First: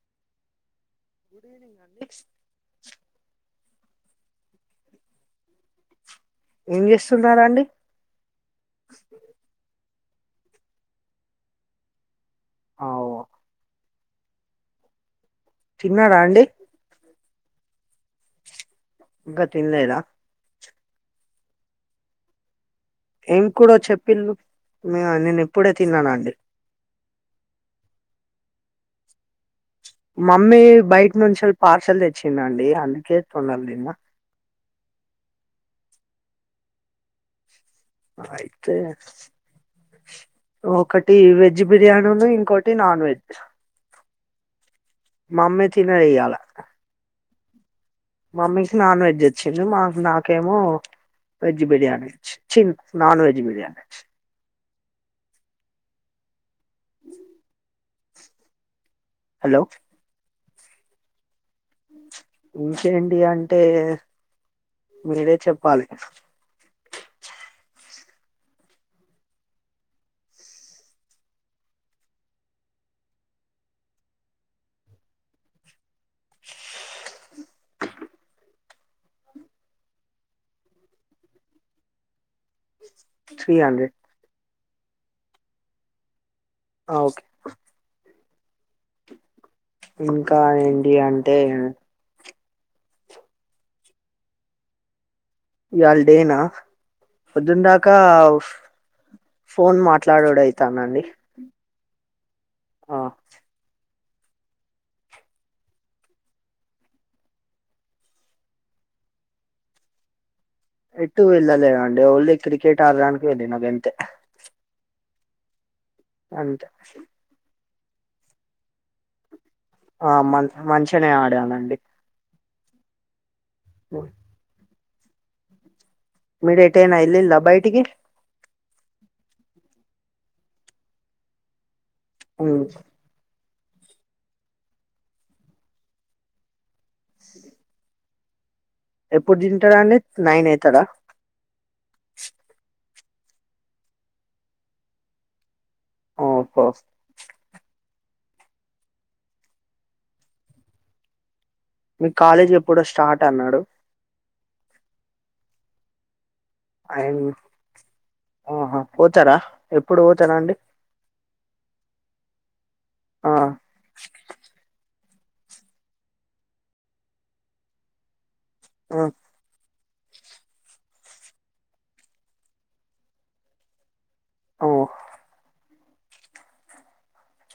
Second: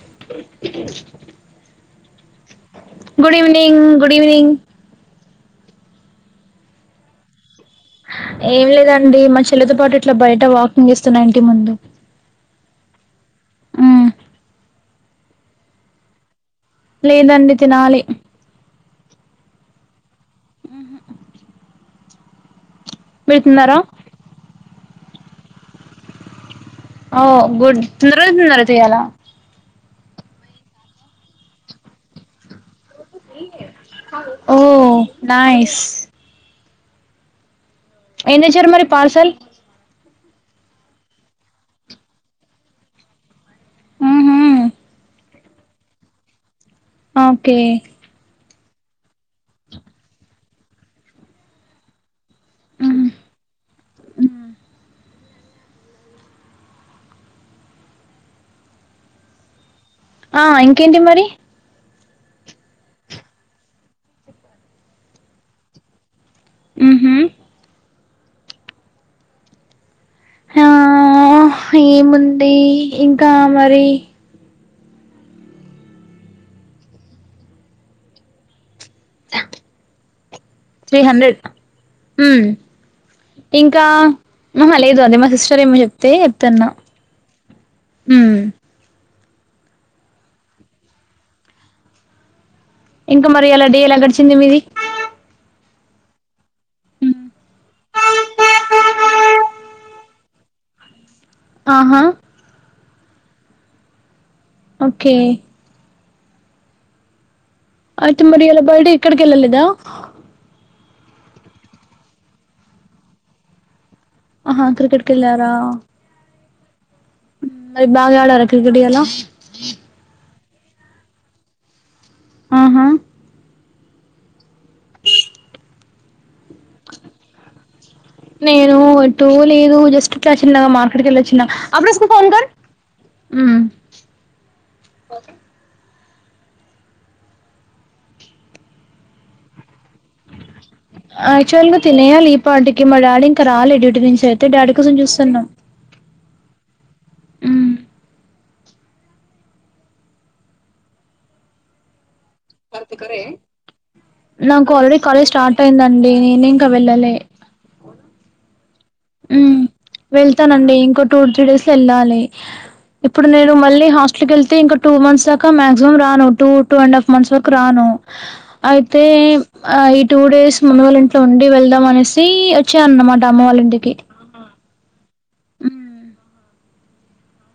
అ good evening అండి good evening good evening ఏం చేస్తున్నారా అండి ఏం లేదండి మా చెల్లెతో పాటు ఇట్లా బయట వాకింగ్ చేస్తున్నా ఇంటి ముందు ఆవు మ్మ్. తిన్నారా అండి లేదండి తినాలి ఇంగ తిన లేద ఉహూ ఏం కూరో చెప్పింది నేను ఇప్పుడే తిన్నానండి ఓ గుడ్ తొందరగ తొందర చెయ్యాలా మమ్మీ బైట్నుంచెల్ పార్సల్ తెచ్చిందండి అందు ఓ నైస్ ఏం తెచ్చారు అయితే మరి పార్సల్ ఒకటి వెజ్ బిర్యానును ఇంకోటి నాన్ వెజ్ మ్ హు మా అమ్మ ఇచ్చిదే ఇయళ ఓకే మమ్మీకి నాన్ వెజ్ ఇచ్చింది మాక్ నాకేమో వెజ్ బిర్యానీ ఇచ్చింది చిన్ మ్మ్. నాన్ వెజ్ బిర్యాని ఇచ్చింది హలో ఆ ఇంకేంటి మరి ఇంకేంటి అంటే మీరే చెప్పాలి మ్ హు ఆ ఏముంది ఇంకా మరి త్రీ హండ్రెడ్ మ్ త్రీ ఇంకా హండ్రెడ్ ఆహా లేదు అదే మా సిస్టర్ ఏమో చెప్తే ఓకే హ్మ్ ఇంకా ఏంటి అంటే ఇంకా మరి ఎలా డే ఎలా గడిచింది మీది ఇయళ డే నా పొద్దున దాకా ఫోన్ మాట్లాడుడు అయితాదండి ఆహా ఆ ఓకే ఆయితే మరి ఇయళ బర్డె ఇక్కడ కెళ్ళలేదా ఎటు వెళ్లలేదు అండి ఓన్లీ క్రికెట్ ఆడడానికి వెళ్ళిన గంతే హా క్రికెట్కి కెళ్ళారా అంతే మరి బాగా ఆడారా క్రికెట్ ఇయాళ ఆ మ మంచిగనే ఆడానండి ఆహా ఒయ్ ఎటైనా ఎల్లిల్లా బయటికి నేను అటు లేదు జస్ట్ ఇట్లా చిన్నగ మార్కెట్కి కేళ్ళిలొచ్చిన అబ్రు యిస్కో ఫోన్ కర్ ఉమ్. హ్మ్ ఇ ఎప్పుడు తింటాడు అండి ఎచ్యుల్ గ తినేయాలి ఈ పాటి గీ మా డాడీ ఇంకా రాలే డ్యూటి నుంచి అయితే డాడీ కోసం చూస్తున్నా ఓహో మీ కాలేజ్ ఎప్పుడో స్టార్ట్ అన్నాడు నాకు ఆల్రెడీ కాలేజ్ స్టార్ట్ అయిందండి నేన్ అయింది మ్ హు పోతారా హ్మ్ ఎప్ వెళ్తానండి ఇంకో టూ త్రీ డేస్ లో ఎళ్ళాలి ఇప్పుడు ఆ నేను మళ్ళీ హాస్టల్ కెళ్తే ఇంక టూ మంత్స్ దాకా మాక్సిమం రాను two two and half months వరకు రాను ఆ అయితే ఆ ఈ టూ డేస్ అమ్మమ్మ వాళ్ళ ఇంట్లో ఉండి వెళ్దాం అనేసి వచ్చే అన్నమాట అమ్మ వాళ్ళ ఇంటికి హ్మ్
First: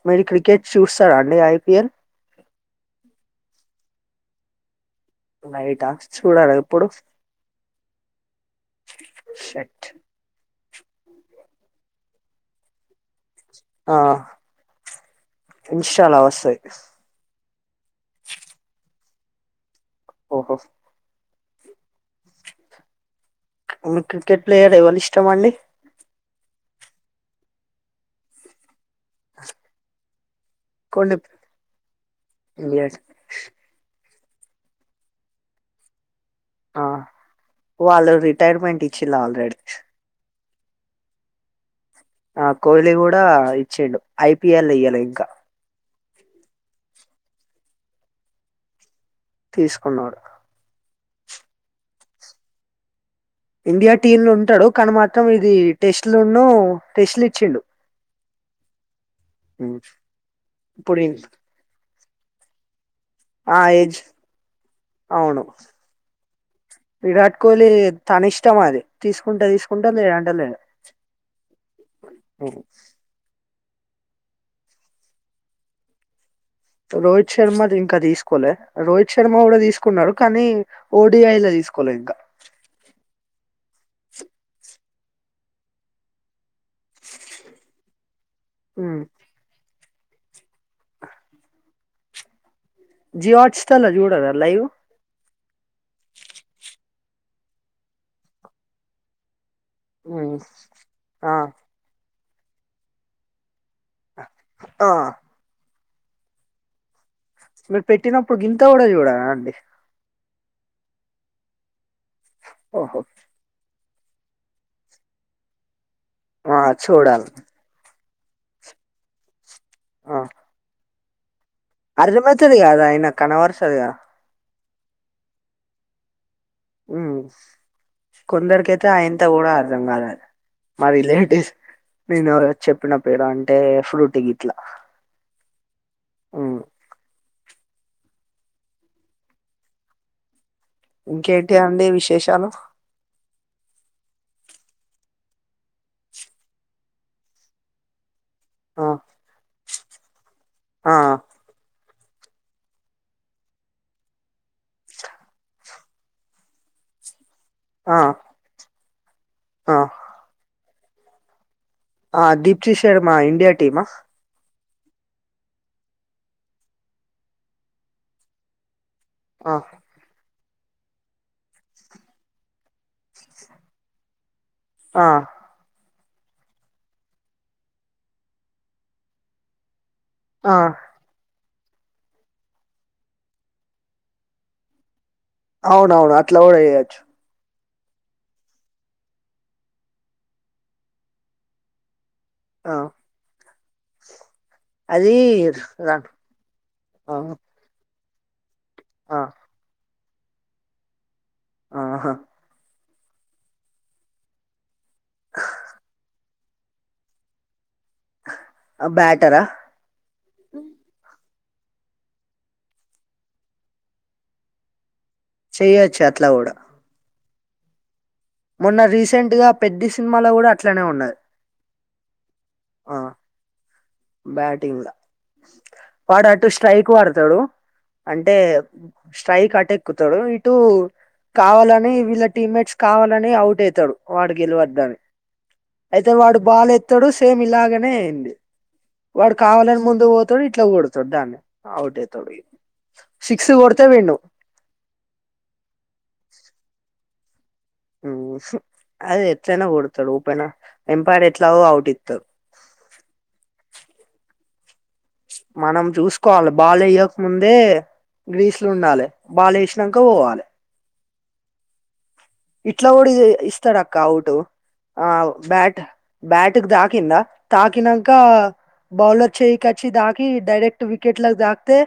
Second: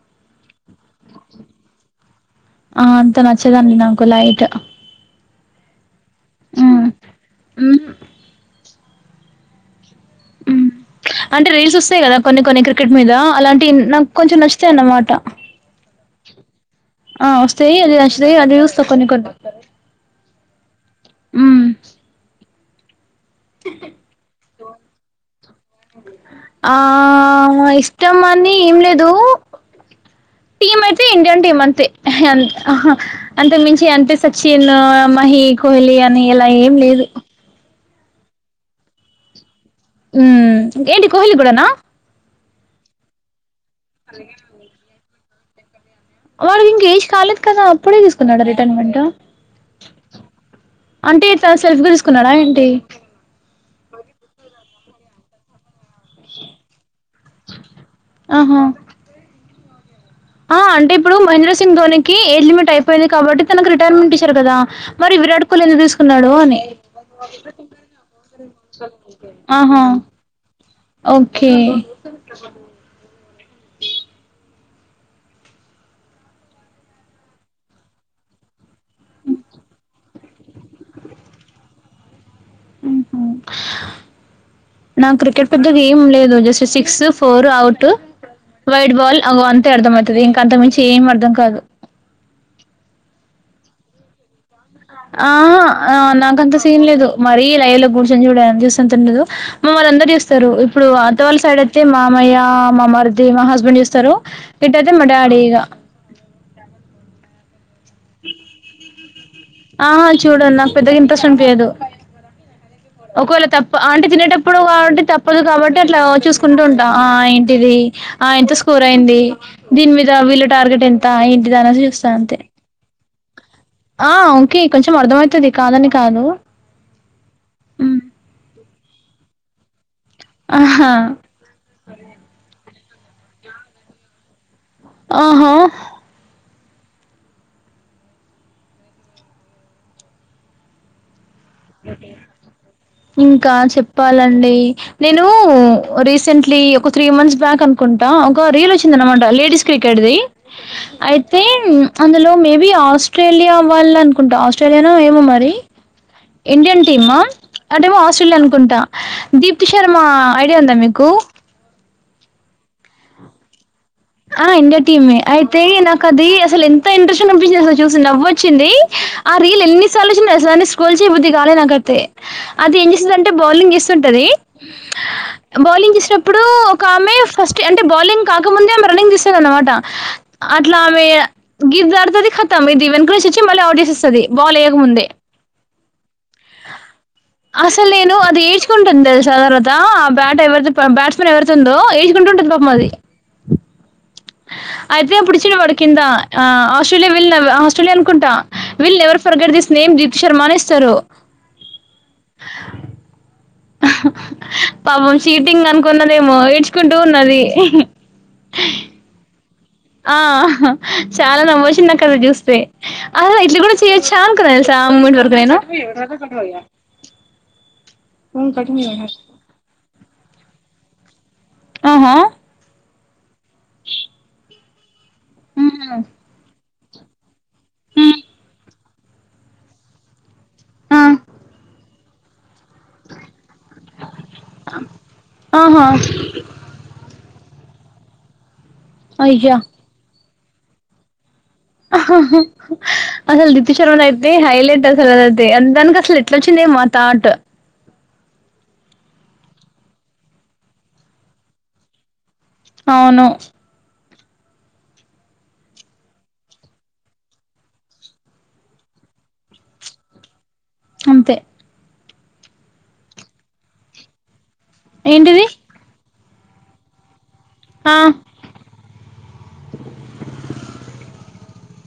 మీరు క్రికెట్ చూస్తార అండి ఐపిఎల్ ఆ అంత నచ్చదండి నాకు లైట్ లైట చూడార ఎప్పుడు మ్మ్ హ్హ్ షట్ అంటే రీల్స్ వస్తాయి కదా కొన్ని కొన్ని క్రికెట్ మీద అలాంటి ఆ నాక్కొంచెం నచ్చుతాయన్నమాట ఇన్స్టాలో వస్తాయి ఆ కొన్ని కొన్ని ఓహో మ్మ్ హ్ మీకు క్రికెట్ ప్లేయర్ లో ఎవరు ఇష్టం అండి ఆ ఇష్టమని ఏమీ లేదు టీమ్ అయితే కుల్దీప్ ఇండియన్ టీమ్ అంతే హ్ అహ ఇండియన్ అంతకు మించి అనిపించదు సచిన్ మహీ కోహ్లీ అని ఇలా ఏం ఆ లేదు వాళ్ళు రిటైర్మెంట్ ఇచ్చిల్లు ఆల్రెడీ ఉ ఏంటి కోహ్లీ కూడానా ఆ కోహ్లీ కూడా ఇచ్చిండు ఐపిఎల్ ఇయ్యాలే ఇంకా వాడికి ఇంక ఏజ్ కాలేదు కదా అప్పుడే తీసుకున్నాడా రిటర్న్మెంట్ తీసుకున్నాడు అంటే తను సెల్ఫ్గా తీసుకున్నాడా ఏంటి ఇండియా టీమ్ లో ఉంటాడు కానీ మాత్రం ఇది టెస్ట్లున్ను టెస్ట్లు ఇచ్చిండు ఆహా ఆ అంటే ఇప్పుడు మహేంద్ర సింగ్ ధోనికి ఏజ్ లిమిట్ అయిపోయింది పోయింది కాబట్టి ఆ తనకు ఏజ్ రిటైర్మెంట్ ఇచ్చారు కదా మరి అవును విరాట్ కోహ్లీ ఎందుకు తీసుకున్నాడు అని విరాట్ కోహ్లీ తన ఇష్టం అది తీసుకుంటే ఆహా తీసుకుంటాడు లేదంటే లేదు ఓకే రోహిత్ శర్మ ది ఇంకా తీసుకోలే రోహిత్ శర్మ కూడా తీసుకున్నాడు కానీ ఓడిఐలా తీసుకోలే ఇంకా నాకు క్రికెట్ పెద్ద గేం లేదు just six four out wide ball అవ్వన్నీ అర్థమవుతది ఇంక అంతకు మించి ఏం అర్థం కాదు జియో హాట్ స్టార్ లో చూడరా లైవ్ ఆ ఆ నాకంత సీన్ లేదు మరీ లైవ్ లో కూర్చొని చూడని చూసేంత ఉండదు మమ్మల్ని అందరు చూస్తారు ఇప్పుడు ఆ అత్తవాళ్ళ సైడ్ అయితే మా అమయ్య మా మరిది మా హస్బెండ్ చూస్తారు ఆ ఇటయితే మా డాడీ ఇగా మీరు పెట్టినప్పుడు గింత కూడా చూడారా అండి ఆహా చూడను నాకు పెద్దగా ఇంట్రెస్ట్ అనిపియదు ఓహో ఒకవేళ తప్ప అంటే తినేటప్పుడు కాబట్టి తప్పదు కాబట్టి అట్లా చూసుకుంటూ ఉంటాం ఆ ఏంటిది ఆ ఎంత స్కోర్ అయింది దీని మీద వీళ్ళ టార్గెట్ ఎంత ఏంటి అర్ధం అయితది గదా అయినా కనబడుతది కదా ఆ ఓకే ఇంక కొంచెం అర్ధమవుతది కాదని కాదు మ్మ్ ఉమ్. కొందరికైతే ఆయింత కూడా అర్ధం కాదు అది మా ఆహా రిలేటివ్స్ నేను ఎవరో చెప్పిన పేరు అంటే ఫ్రూటి గిట్లా ఆహా ఉమ్ ఇంకేంటి అండి ఒకే విశేషాలు ఇంకా చెప్పాలండి నేను రీసెంట్లీ ఒక త్రీ మంత్స్ బ్యాక్ అనుకుంటా ఒక రీల్ ఆ వచ్చిందన్నమాట లేడీస్ క్రికెట్ది ఆ అయితే అందులో మేబి ఆస్ట్రేలియా వాళ్ళు అనుకుంట ఆస్ట్రేలియానో ఏమో మరి ఇండియన్ టీమ్ అటేమో ఆ ఆస్ట్రేలియా అనుకుంటా దీప్తి ఆ శర్మ ఐడియా ఉందా మీకు ఆ దీప్తీ శర్మా ఇండియా టీమా. ఆ ఇండియా టీమే. అయితే నాకు అదీ అసల్ ఎంత ఇంట్రెస్ట్ షన్ అనిపించింది అసలు చూశి నవ్వు వచ్చిందీ. ఆ రీల్ ఎన్నిసార్లు వచ్చిందో తెల్ సా దాన్ని స్క్రోల్ చేయబుద్ది కాలే నాకైతే. అది ఏం చేస్తది అంటే బౌలింగ్ చేస్తుంటదీ. ఆ బౌలింగ్ చేశినప్పుడూ ఒక ఆమే ఫస్ట్ అంటే బౌలింగ్ కాకముందే ఆమెక్ రన్నింగ్ తీస్తదన్నమాటా, ఆ అట్లా ఆమే గీత దాటుతదిఖతం ఇది వెనుక నుంచి వచ్చి మళ్ళీ అవుట్ చేశేస్తది. బాలేయకముందే అవును అవును అట్లాగూడా చేయొచ్చు. అసల్ నేనూ అది ఏడ్చుకుంటుంది తెల్సా తర్వాతా ఆ బ్యాట్ ఎవర్ది బ్యాట్స్మెన్ ఎవరైతుందో ఏ కుంటుంటది పాపం ఆ అది. అయితే అది అపుడిచ్చిండు వాడు రా కిందా. ఆ ఆస్ట్రేలియా ఆ విళ్ళ్ ఆస్ట్రేలియా అనుకుంటా విళ్ ఆ never forget this name Deepti Sharma అని ఇస్తారు. ఆహా పాపం షీటింగ్ అనుకున్నదేమో ఏడ్చుకుంటూ ఉన్నది. ఆ బ్యాటర్రా ఆ అహా చాలా నవ్వొచ్చింది నాకు అది చూస్తే. ఆహా ఇట్లా గూడా చేయొచ్చా అనుకున్న తెల్సా ఆ మూడ్ల్ చెయొచ్చు అట్లా [unintelligible] నా మొన్నా రీసెంట్ గా పెద్ది సినిమాలో గూడా అట్లనే ఉన్నది. ఆహా ఆ బ్యాటింగ్ గూడా. హ్మ్. వాడు అటు ష్ స్ట్రైకు ఆడుతడు. అంటే స్ట్రైక్ అటెక్కుతడు ఇట్ టూ హ్మ్. కావాలనీ వీళ్ళ టీమ్ మేట్స్ కావాలనీ అవుట్ యితడు వాడు గెలవద్దని. ఆహా! అయితే వాడు బాల్ ఎత్తడు సేమ్ ఇలాగనే అయింది. వాడు అయ్యా! కావాలని ముందుగు పోతడు ఇట్ల కొడతడు దాన్నే. అసల్ దీప్తి కొడితే శర్మ విన్ను అయితే హైలైట్ అసలు అది అయితే. దానికి అసల్ ఎట్ల వచ్చిందేమో ఆ తాట్ ఊ అదే ఎట్లైనా కొడతడు ఓపెనా ఎంపైర్ ఎట్లాగో ఔట్ ఇత్తరు. అవును మనం చూసుకోవాల బాల్ ఎయ్యక్ ముందే గ్రీస్లుండాలే బాల్ ఏశినంక పోవాలే. అంతే ఇట్ల గూడా ఇది ఇస్తడక్కా ఔటు. ఆ ఏంటిది బ్యాట్ బ్యాటికి తాకిందా ఆ తాకినంకా బౌలర్ చెయ్యికొచ్చి దాకీ డైరెక్ట్ వికెట్లక్ దాగ్కితే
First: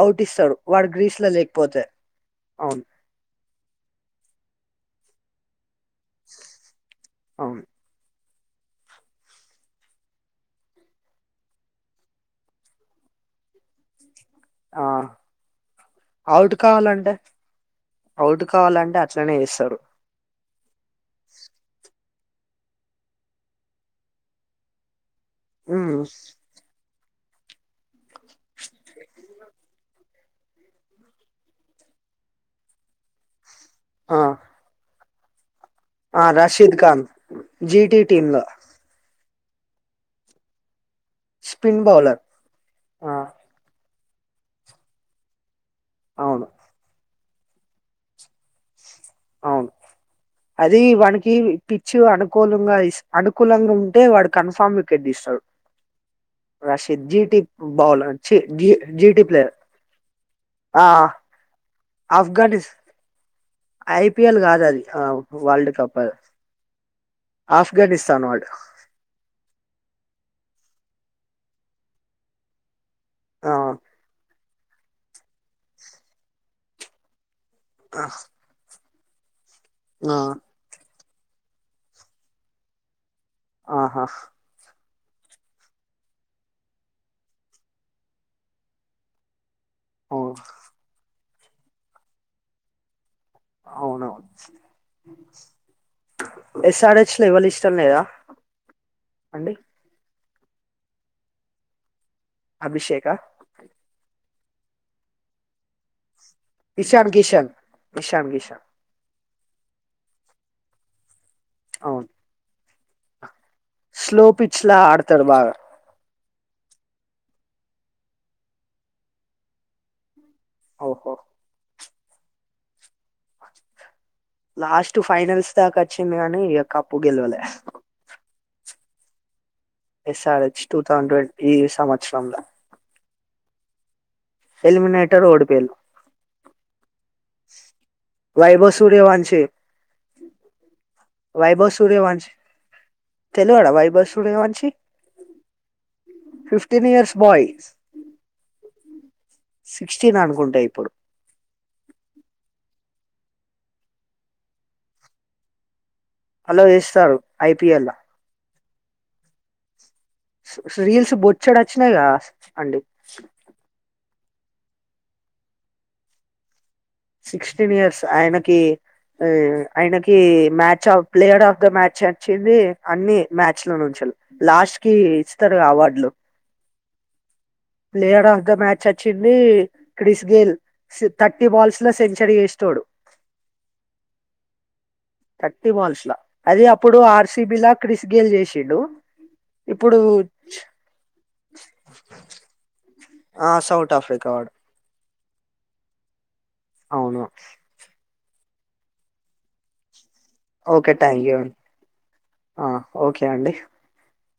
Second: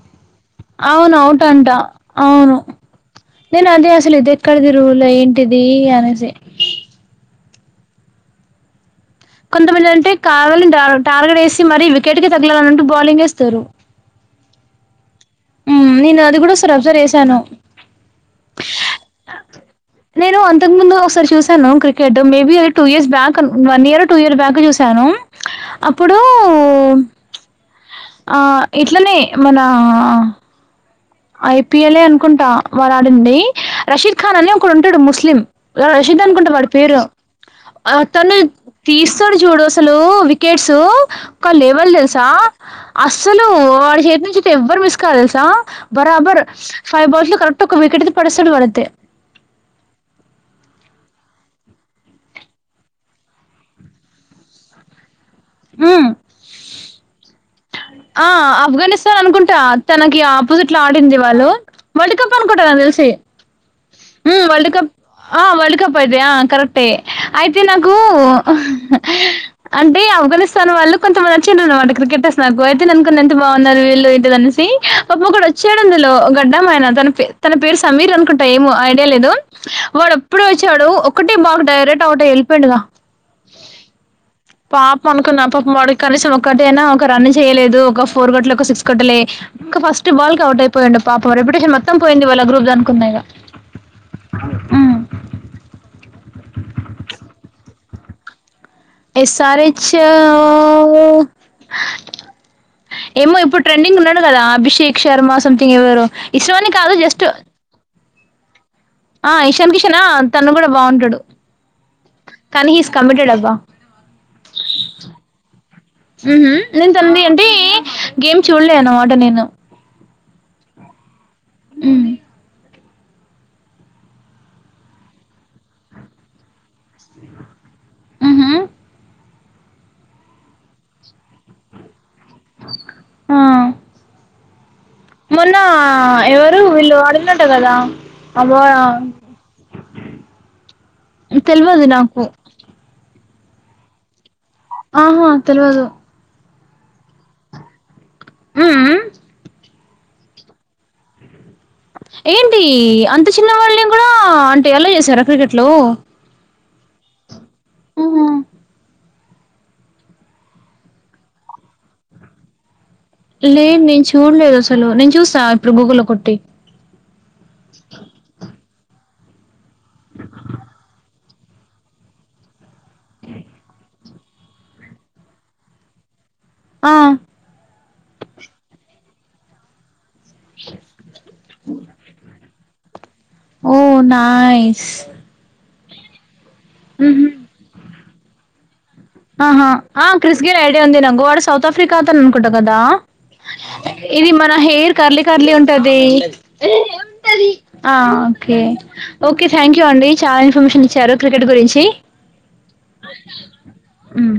అవుట్. ఇస్తరు వాడు అవును గ్రీస్ లో అవుట్ అంట లేక్పోతే. అవును నేను అదే అసలు ఇది ఎక్కడిదిరూల్ ఏంటిదీ అనేశి. అవును కొంతమంది అంటే కావలని టా టార్గెట్ ఏసి మరీ వికెట్ కే తగలాలని అంటు బౌలింగ్ ఏస్తరు. ఆ ఊ నేను అది గూడా అవుట్ ఓసారి అబ్జర్వ్ కావాలంటే చేసాను. అవుట్ కావాలంటే అట్లనే చేస్తరు. [unintelligible] మేబి అది టూ ఇయర్స్ బ్యాక్ అన్ వన్ ఇయరో టూ ఇయరొ బ్యాక్ చూశాను. ఉమ్, అప్పుడూ ఆ ఇట్లనే మనా ఐపీఎల్ ఏ అనుకుంటా వాడ్ ఆడందీ. ఆ రషీద్ ఖాన్ అని ఒకడు ఉంటడు ముస్లిం. రషీద్ ఆ, అనుకుంటా వాడి పేరూ ఖాన్ జీటి టీమ్ తను లో తీస్ స్తడు చూడు అసలూ వికెట్సూ ఒక స్పిన్ లెవల్ బౌలర్ తెల్సా. ఆ అస్సలూ వాడి చేతి నుంచైతే ఎవ్వరు మిస్ కారు తెలుసా. బరాబర్ అవును ఫైవ్ బాల్స్ లో కరెక్ట్ ఒక వికెటైతే పడేస్తడు వాడైతే. అవును అది వానికి పిచ్చి వి అనుకూలంగా అనుకూలంగా ఉంటే వాడు కన్ఫామ్ వికెట్ తీస్తాడు హ్మ్ రాసిద్ జీటి బౌలర్ ఆ చి జీ ఆఫ్ఘనిస్తాన్ జీటి ప్లేయర్ అనుకుంటా తనకి ఆపోజిట్ లో ఆ ఆడింది వాళ్ళు వరల్డ్ కప్ ఆఫ్ఘనిస్ అనుకుంటారని తెలిసి ఐపిఎల్ హ్మ్ కాదు వరల్డ్ అది కప్ ఆ వరల్డ్ కప్ అది అయితే ఆ కరెక్టే అయితే నాకు ఆఫ్ఘనిస్తాన్ వాలు ఉ హు అంటే ఆఫ్గానిస్తాన్ వాళ్ళు కొంత నచ్చిండ్ర అనమాట క్రికెట్ వస్తునకు అయితే అనుకుని ఎంత ఆ బాగున్నారు వీళ్ళు పాపం ఒకడు వచ్చాడు అందులో గడ్డం ఆయన తన తన పేరు ఆ సమీర్ అనుకుంటా ఏమో ఐడియా లేదు వాడు ఆ అపుడే వచ్చాడు ఒకటే బాల్ డైరెక్ట్ ఔట్ అయి వెళ్ళిపోయిండుగా ఆహా పాపం అనుకున్న ఆ పాప మ కనీసం ఒకక్కటయినా ఒక రన్ చేయలేదు ఒక ఫోర్ గట్టలు ఒక సిక్స్ గట్టలే ఇంకా ఫస్ట్ అవును బాల్ క అవుట్ అయిపోయిడు పాపం రెప్యటేషన్ మొత్తం పోయింది వాళ్ళ గ్రూప్ అనుకున్నాగా ఇగ అవునవును హ్మ్. ఎస్ఆర్ హెచ్ లో ఎవలు ఇష్టం లేదా లేదు ఎస్ ఆర్ హెచ్ ఊ అభిషేకా ఏమో ఇప్పుడు ట్రెండింగ్ ఉన్నాడు కదా అభిషేక్ శర్మ సమ్ తింగ్ ఎవరో ఇష్టమని కాదు ఇషాన్ జస్ట్ కిషన్ ఇషాన్ కిషన్ ఆ ఇషాన్ కిషన్ తను కూడా బాగుంటాడు అవును కానీ హి ఈజ్ కమిటెడ్ అబ్బా స్లో పిచ్ లా ఆడతారు బాగా మ్హూ. నేను తనని అంటే గేమ్ చూడలే అన్నమాట నేను ఓహో ఉ లాస్ట్ ఫైనల్స్ దాకా వచ్చింది కానీ ఇగ కప్పు గెలవలే ఉ హు S R H two thousand twenty సంవత్సరం లో ఆ ఎలిమినేటర్ మొన్న ఓడిపోయిలు ఎవరు వీళ్ళు వాడినట్టా కదా అబ్బా వైభవ్ సూర్యవంశం వైభవ్ తెలియదు సూర్య నాకు వంశీ తెల్వడా వైభవ్ సూర్యవంశం ఆహా తెల్వదు ఫిఫ్టీన్ ఇయర్స్ బాయ్ ఉ ఊ సిక్స్టీన్ అనుకుంట ఇప్పుడు ఏంటి అంత చిన్న వాళ్ళని కూడా అంటే ఎలా చేసారా క్రికెట్ లో ఎలో వేస్తారు ఐపిఎల్ ల రీల్స్ బొచ్చాడు వచ్చినాయి కదా అండి లేదు నేను చూడలేదు అసలు నేను చూస్తా ఇప్పుడు గూగుల్ లో కొట్టి సిక్స్టీన్ ఇయర్స్ ఆయనకి ఆయనకి match of player of the match వచ్చింది అన్ని మ్యాచ్ లో నుంచే లాస్ట్ కి ఇస్తారు అవార్డులు ఆ ప్లేయర్ అఫ్ ది మ్యాచ్ వచ్చింది క్రిస్ గేయెల్ థర్టీ బాల్స్ లో సెంచరీ చేసింది చూడు ఓ నైస్ టివాల్స్ లా అది అప్పుడు ఉహు ఆర్సిబి లా క్రిస్ గేల్ చేసిన్డు ఆహా ఆ క్రిస్ గేల్ ఐడియా ఉంది నాకు వాడు సౌత్ ఆఫ్రికా తరపు అనుకుంట కదా ఆ సౌత్ ఇది ఆఫ్రికా మన వాడు హెయిర్ కర్లీ కర్లీ ఉంటది అవును ఆ ఓకే ఓకే థ్యాంక్ యూ అండి చాలా ఇన్ఫర్మేషన్ ఓకే ఇచ్చారు థ్యాంక్ యూ క్రికెట్ అండి గురించి ఆ, ఓకే అండి హ్మ్.